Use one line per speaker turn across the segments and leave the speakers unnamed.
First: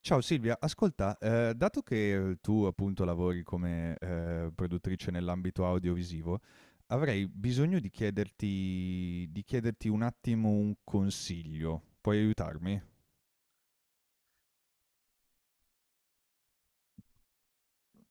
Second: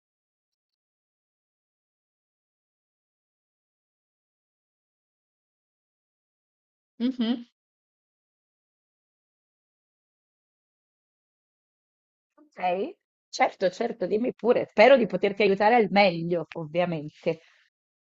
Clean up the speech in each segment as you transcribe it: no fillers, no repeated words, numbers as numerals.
Ciao Silvia, ascolta, dato che tu appunto lavori come produttrice nell'ambito audiovisivo, avrei
Mhm.
bisogno di chiederti un attimo un consiglio. Puoi aiutarmi?
Ok, certo, certo, dimmi pure. Spero di poterti aiutare al meglio, ovviamente.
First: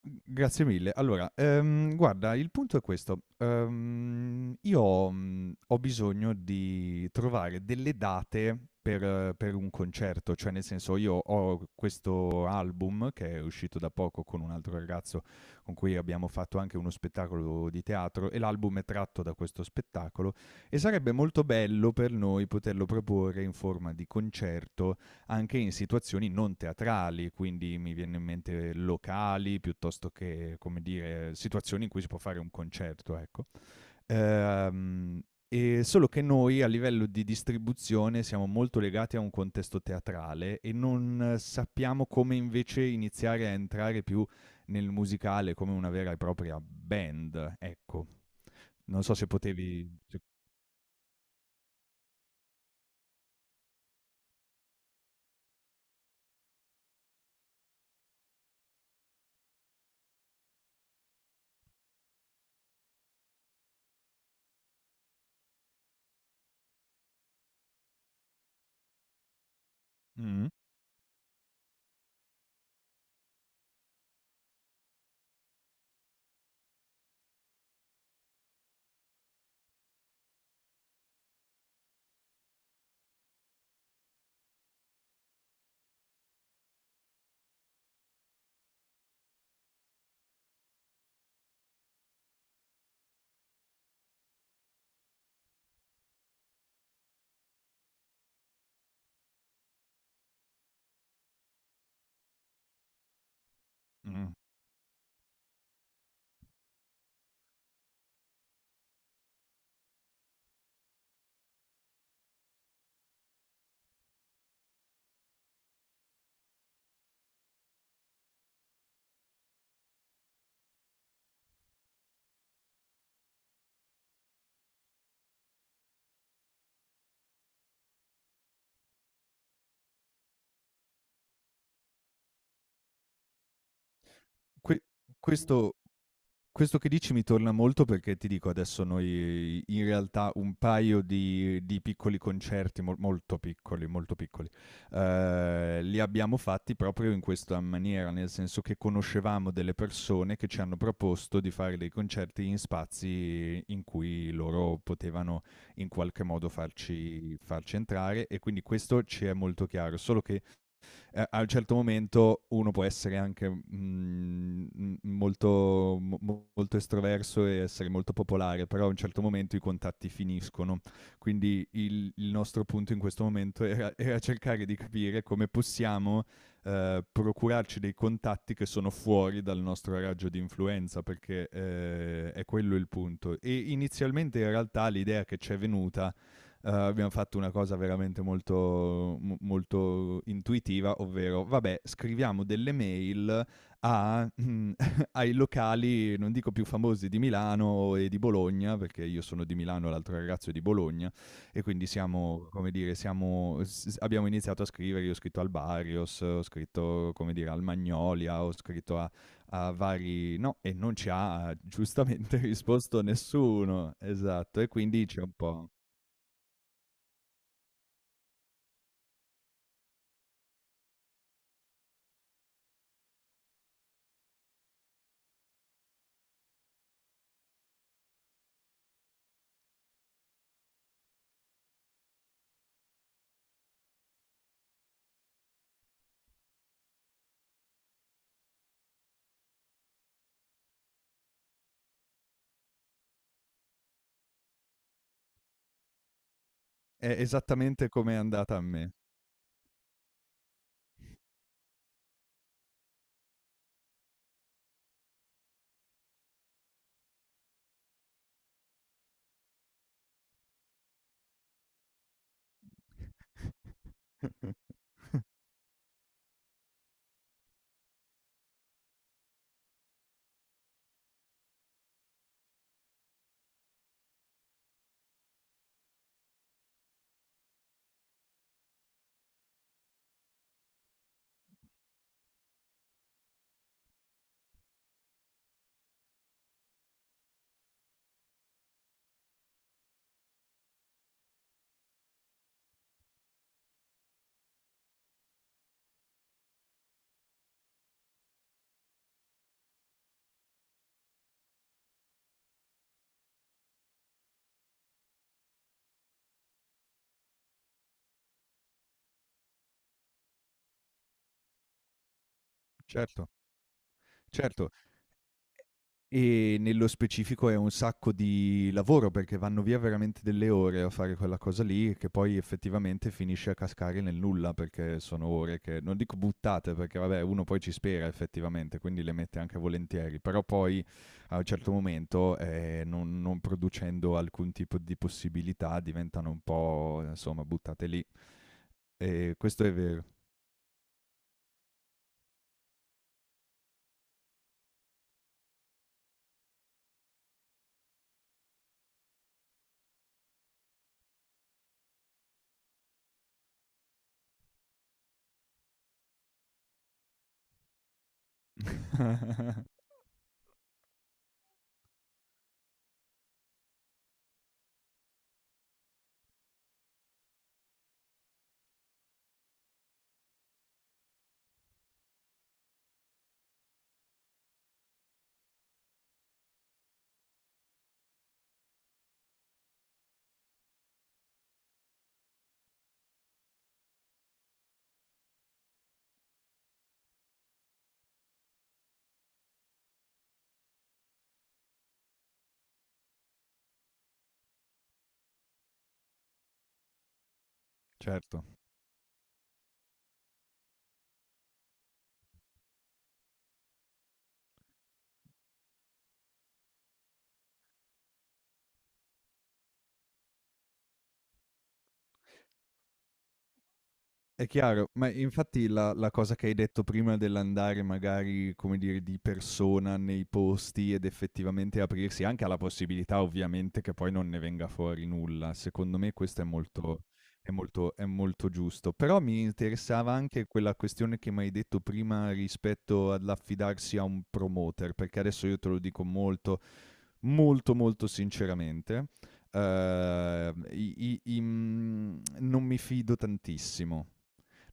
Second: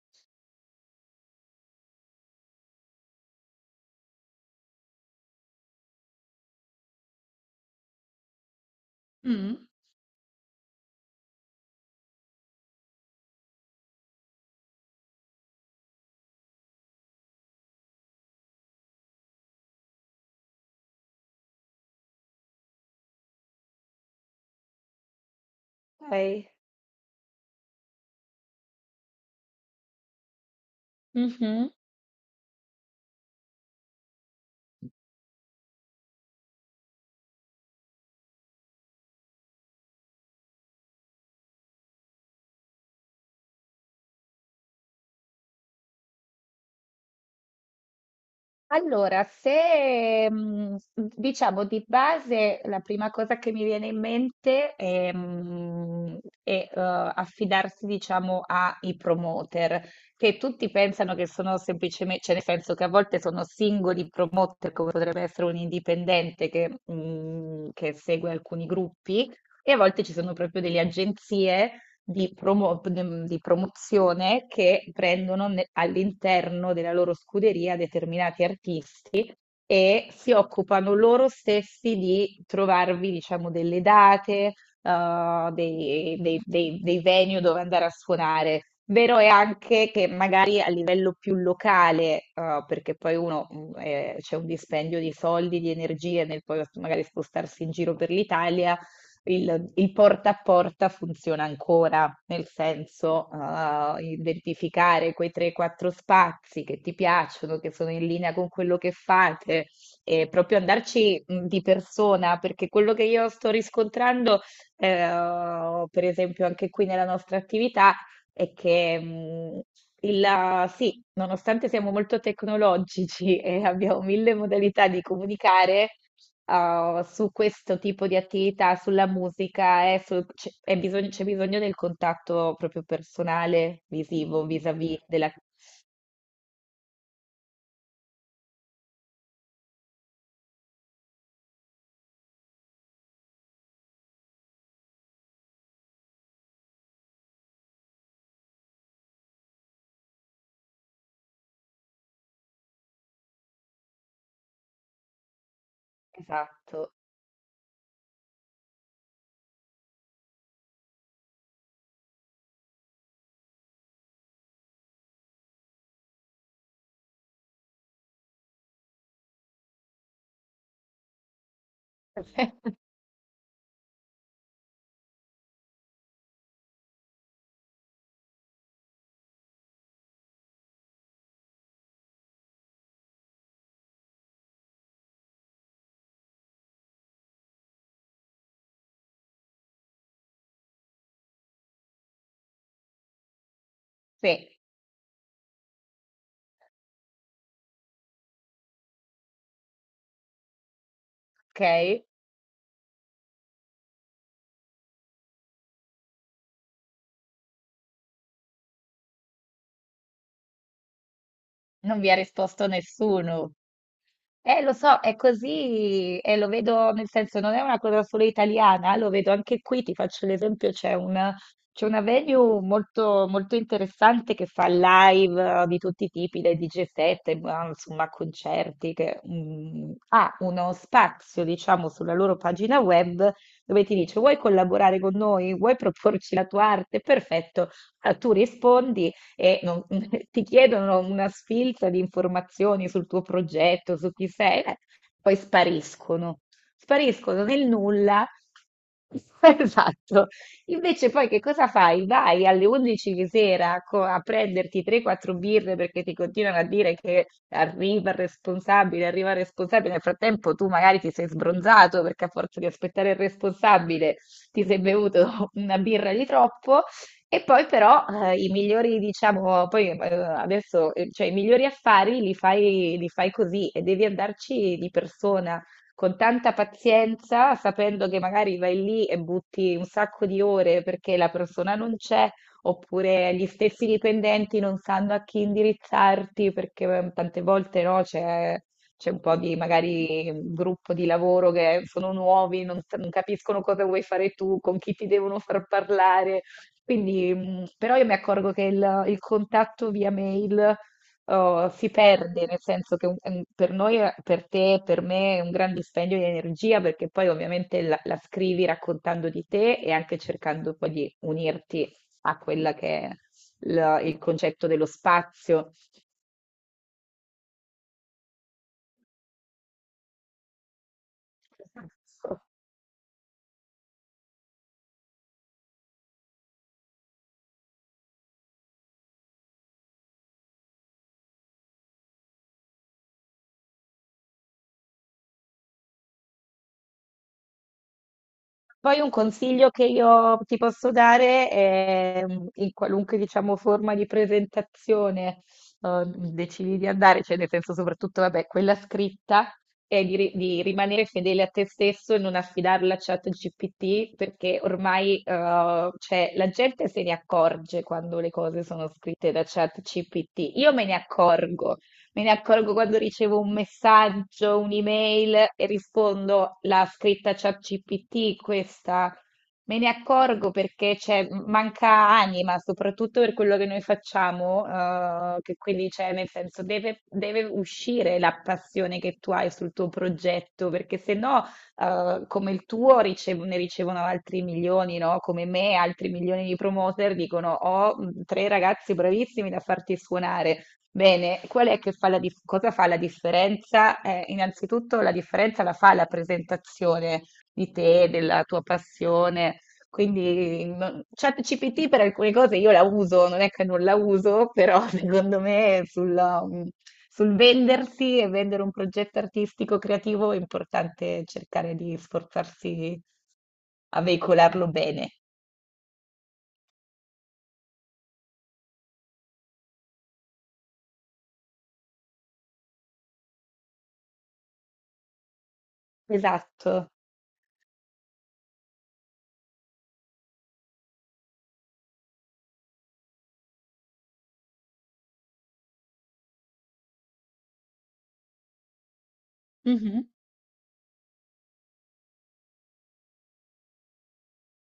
G grazie mille. Allora, guarda, il punto è questo. Io, ho bisogno di trovare delle date per
Mm.
un concerto, cioè nel senso io ho questo album che è uscito da poco con un altro ragazzo con cui abbiamo fatto anche uno spettacolo di teatro e l'album è tratto da questo spettacolo e sarebbe molto bello per noi poterlo proporre in forma di concerto, anche in situazioni
Ok.
non teatrali, quindi mi viene in mente locali piuttosto che, come dire,
Mhm.
situazioni in cui si può fare un concerto, ecco. Ehm, e solo che noi a livello di distribuzione siamo molto legati a un contesto teatrale e non sappiamo come invece iniziare a entrare più nel musicale come una vera e propria band, ecco. Non so
Allora,
se potevi se
se mhmm, mhmm, diciamo di base la prima cosa che mi viene in mente, è, affidarsi, diciamo, ai promoter, che tutti pensano che sono semplicemen, cioè, nel senso che a volte sono singoli promoter, come potrebbe essere un indipendente che che segue alcuni gruppi, e a volte ci sono
mh,
proprio delle agenzie di, di promozione che prendono all'interno della loro scuderia determinati artisti e si occupano loro stessi di trovarvi, diciamo, delle date, dei venue dove andare a suonare. Vero è anche che magari a livello più locale, perché poi uno c'è un dispendio di soldi, di energie nel poi magari spostarsi in giro per l'Italia, il porta a porta funziona ancora, nel senso,
mh.
identificare quei 3-4 spazi che ti piacciono, che sono in linea con quello che fate, e proprio andarci di persona, perché quello che io sto riscontrando, per esempio, anche qui nella nostra attività, è che sì, nonostante siamo molto tecnologici e abbiamo mille modalità di comunicare, su questo tipo di attività, sulla musica, c'è è bisogno, c'è bisogno del contatto proprio personale, visivo,
Que
vis-à-vis della...
questo Questo che dici mi torna molto perché ti dico adesso noi in realtà un paio di piccoli concerti, molto piccoli, molto piccoli, li abbiamo fatti proprio in questa maniera, nel senso che conoscevamo delle persone che ci hanno proposto di fare dei concerti in spazi in cui loro potevano in qualche modo
Esatto.
farci entrare e quindi questo ci è molto chiaro, solo che a un certo momento uno può essere anche molto, molto estroverso e essere molto popolare, però a un certo momento i contatti finiscono. Quindi il nostro punto in questo momento era, era cercare di capire come possiamo procurarci dei contatti che sono fuori dal nostro raggio di influenza, perché è quello il punto. E inizialmente in realtà l'idea che ci è venuta abbiamo fatto una cosa veramente molto, molto intuitiva, ovvero, vabbè, scriviamo delle mail a-
Sì,
mm, ai locali, non dico più famosi di Milano e di Bologna, perché io sono di Milano, l'altro ragazzo è di Bologna, e quindi
ok.
siamo, come dire, siamo, abbiamo iniziato a scrivere, io ho scritto al Barrios, ho scritto, come dire, al Magnolia, ho scritto a, a vari... No, e non ci ha
Non vi ha
giustamente
risposto
risposto
nessuno.
nessuno, esatto, e
Lo so,
quindi
è
c'è un po'...
così, e lo vedo, nel senso, non è una cosa solo italiana, lo vedo anche qui, ti faccio l'esempio, c'è una venue molto, molto interessante che fa live, di tutti i tipi, dai DJ set, ma, insomma, concerti, che mm, ha uno spazio, diciamo, sulla loro pagina web dove ti dice: vuoi collaborare con noi? Vuoi proporci la tua arte? Perfetto. Ah, tu rispondi e ti chiedono una sfilza di informazioni sul tuo progetto, su chi sei, poi spariscono,
È
spariscono nel
esattamente come è
nulla.
andata a me.
Esatto. Invece poi che cosa fai? Vai alle 11 di sera a prenderti 3-4 birre perché ti continuano a dire che arriva il responsabile, arriva il responsabile. Nel frattempo tu magari ti sei sbronzato perché a forza di aspettare il responsabile ti sei bevuto una birra di troppo, e poi però, i migliori, diciamo, poi, adesso, cioè i migliori affari li fai così e devi andarci di persona, con tanta pazienza, sapendo che magari vai lì e butti un sacco di ore perché la persona non c'è, oppure gli stessi dipendenti non sanno a chi indirizzarti perché, tante volte, no, c'è un po' di magari un gruppo di lavoro che sono nuovi, non, non capiscono cosa vuoi fare tu, con chi ti devono far parlare. Quindi, però io mi accorgo che il contatto via mail, oh, si perde, nel senso che per noi, per te, per me è un gran dispendio di energia, perché poi ovviamente la scrivi raccontando di te e anche cercando poi di unirti a quella che è
Certo,
il concetto
certo.
dello spazio.
E nello specifico è un sacco di lavoro, perché vanno via veramente delle ore a fare quella cosa lì, che poi effettivamente finisce a cascare nel nulla, perché sono ore che non dico buttate, perché vabbè, uno poi ci spera effettivamente, quindi le mette anche volentieri, però poi a un certo momento, non producendo alcun tipo di possibilità diventano un po', insomma, buttate lì.
Poi un
Questo
consiglio
è
che
vero.
io ti posso dare è mm, in qualunque, diciamo, forma di presentazione eh, decidi di andare, cioè nel senso, soprattutto, vabbè, quella scritta, è di, di rimanere fedele a te stesso e non affidarla a ChatGPT, perché ormai, cioè, la gente se ne accorge quando le cose sono scritte da ChatGPT. Io me ne accorgo. Me ne accorgo quando ricevo un messaggio, un'email e rispondo: la scritta ChatGPT, questa. Me ne accorgo perché c'è, manca anima, soprattutto per quello che noi facciamo, che quindi c'è, nel senso, deve, deve uscire la passione che tu hai sul tuo progetto, perché se no, come il tuo ne ricevono altri milioni, no? Come me, altri milioni di promoter dicono: ho mm, tre ragazzi bravissimi da farti suonare. Bene, qual è che fa la cosa fa la differenza? Innanzitutto la differenza la fa la presentazione di te, della
Certo,
tua passione. Quindi ChatGPT per alcune cose io la uso, non è che non la uso, però secondo me sulla, mm, sul vendersi e vendere un progetto artistico creativo è importante cercare di sforzarsi a
è
veicolarlo
chiaro,
bene.
ma infatti la cosa che hai detto prima dell'andare magari, come dire, di persona nei posti ed effettivamente aprirsi anche alla possibilità ovviamente che poi non ne venga fuori nulla, secondo me questo è
Esatto.
molto è molto è molto giusto. Però mi interessava anche quella questione che m'hai detto prima rispetto all'affidarsi a un promoter, perché adesso io te lo dico molto molto molto sinceramente.
Mhm.
Non mi fido tantissimo.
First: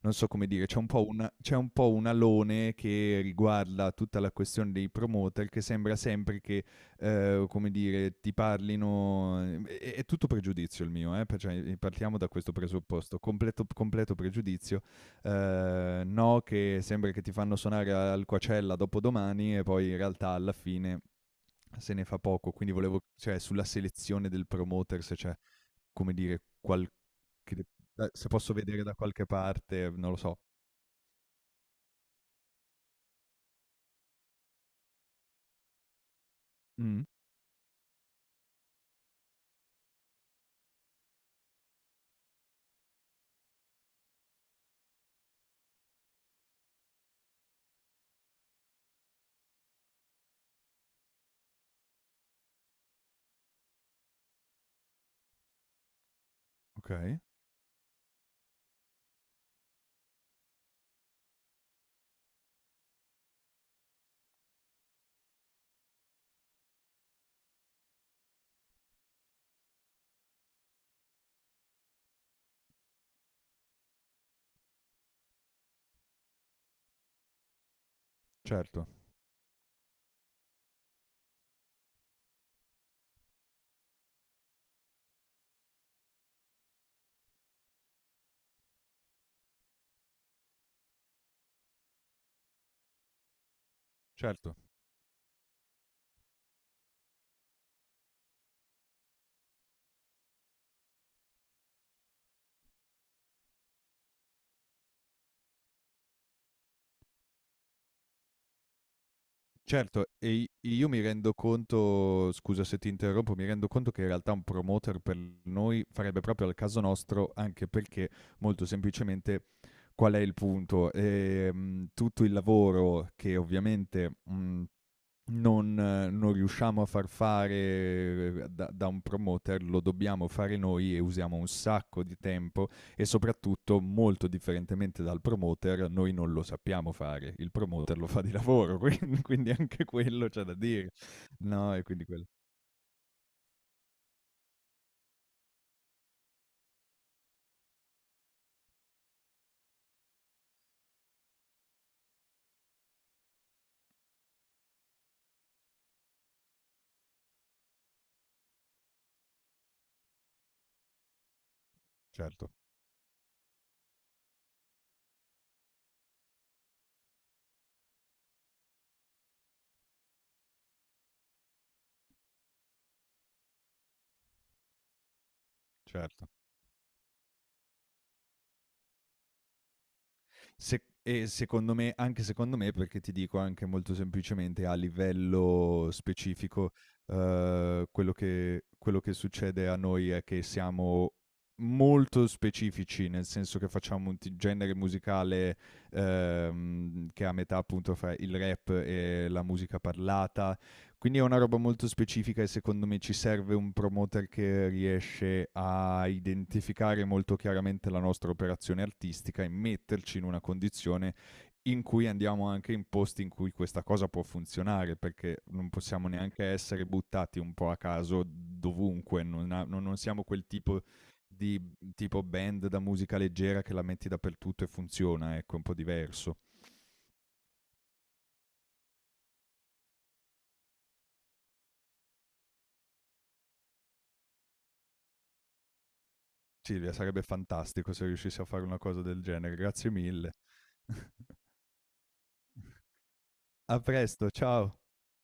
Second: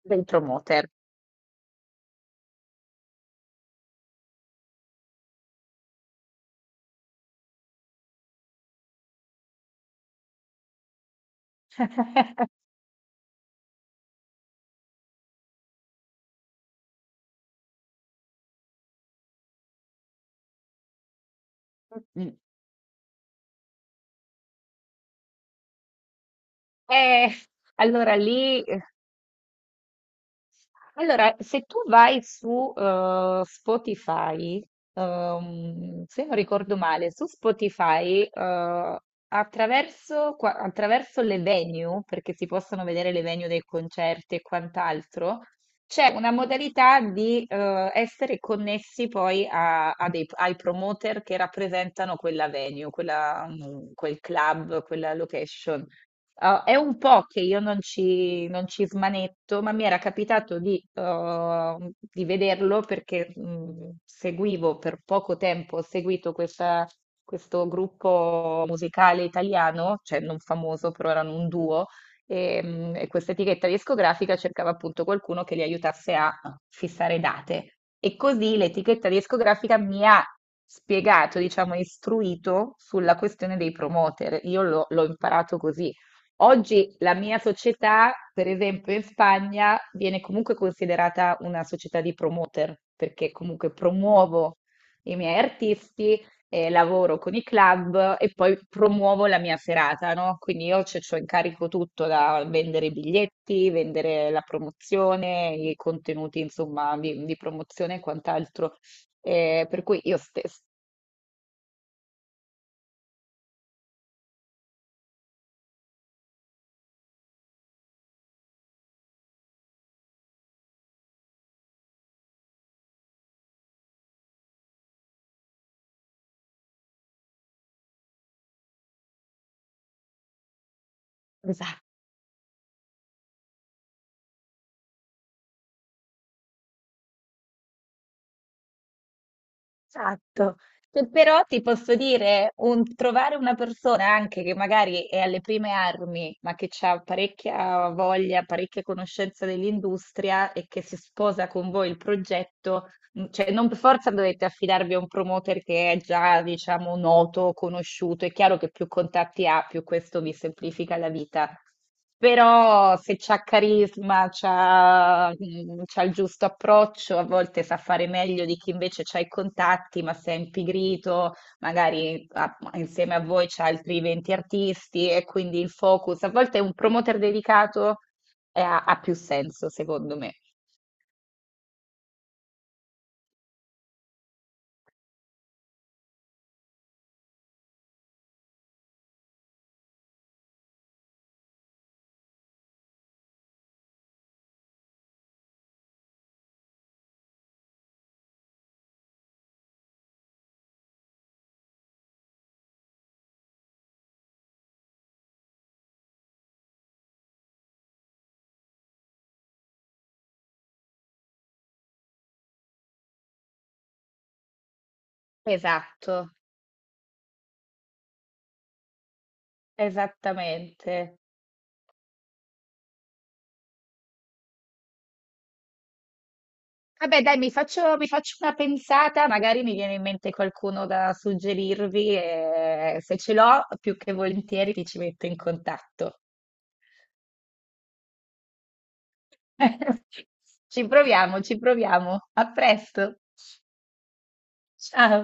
Non
Del
so come dire, c'è un
promoter.
po' una- c'è un po' un alone che riguarda tutta la questione dei promoter che sembra sempre che, come dire, ti parlino... È, è tutto pregiudizio il mio, eh? Per- cioè, partiamo da questo presupposto, completo, completo pregiudizio, no che sembra che ti fanno suonare al Coachella dopo domani e poi in realtà alla fine se ne fa poco, quindi volevo, cioè, sulla selezione del promoter se c'è, come dire, qualche...
Eh, allora
se posso
lì,
vedere da qualche parte, non lo so.
allora se tu vai su Spotify, se non ricordo
Mm,
male, su Spotify, attraverso, attraverso le venue, perché si possono vedere le venue dei concerti e quant'altro, c'è una modalità di, essere connessi poi ai promoter che rappresentano quella venue, quella, mm, quel club, quella location. Ah, è
ok,
un po' che io non ci smanetto, ma mi era capitato di vederlo perché seguivo per poco tempo, ho seguito questo gruppo musicale italiano, cioè non famoso, però erano un duo, e questa etichetta discografica cercava appunto qualcuno che li aiutasse a fissare date. E così
certo,
l'etichetta discografica mi ha spiegato, diciamo, istruito sulla questione dei promoter. Io l'ho imparato così. Oggi la mia società, per esempio in Spagna, viene comunque considerata una società di promoter, perché comunque
certo.
promuovo i miei artisti, lavoro con i club e poi promuovo la mia serata, no? Quindi io c'ho in carico tutto, da vendere i biglietti, vendere la promozione, i contenuti, insomma, di promozione e quant'altro. Per cui
Certo,
io
e i
stessa.
io mi rendo conto, scusa se ti interrompo, mi rendo conto che in realtà un promoter per noi farebbe proprio al caso nostro, anche perché molto semplicemente qual è il punto? Tutto il lavoro che ovviamente, mhmm non, non riusciamo a far fare da, da un promoter, lo dobbiamo fare noi e usiamo un sacco di tempo e soprattutto, molto differentemente dal promoter, noi non lo sappiamo fare, il promoter lo fa di lavoro, quindi anche quello c'è da
Esatto.
dire.
Però ti
No, e
posso
quindi quello
dire, trovare una persona anche che magari è alle prime armi, ma che ha parecchia voglia, parecchia conoscenza dell'industria e che si sposa con voi il progetto, mm, cioè, non per forza dovete affidarvi a un promoter che è già, diciamo, noto, conosciuto. È chiaro che più contatti ha, più questo vi semplifica la vita.
certo,
Però se c'ha carisma, c'ha, mm, c'ha il giusto approccio, a volte sa fare meglio di chi invece c'ha i contatti, ma se è impigrito, magari insieme a voi c'ha altri 20 artisti e quindi il focus.
certo.
A volte un promoter dedicato ha più senso, secondo me.
E secondo me, anche secondo me, perché ti dico anche molto semplicemente a livello specifico, quello che succede a noi è che siamo molto specifici, nel senso che facciamo un genere musicale che è a metà appunto fra il rap e la musica parlata, quindi è una roba molto specifica e secondo me ci serve un promoter che riesce a identificare molto chiaramente la nostra operazione artistica e metterci in una condizione in cui andiamo anche in posti in cui questa cosa può funzionare, perché non possiamo
Esatto.
neanche essere buttati un po' a caso dovunque, non, non siamo quel tipo
Esattamente.
di tipo band da musica leggera che la metti dappertutto e funziona, ecco, è un po' diverso.
Vabbè, dai, mi faccio una pensata, magari mi viene in mente qualcuno da suggerirvi e se ce l'ho, più che volentieri ti ci metto in contatto.
Silvia, sarebbe fantastico se riuscissi a fare una cosa del genere, grazie mille.
Ci proviamo, ci proviamo. A presto.
A presto, ciao.
Ciao.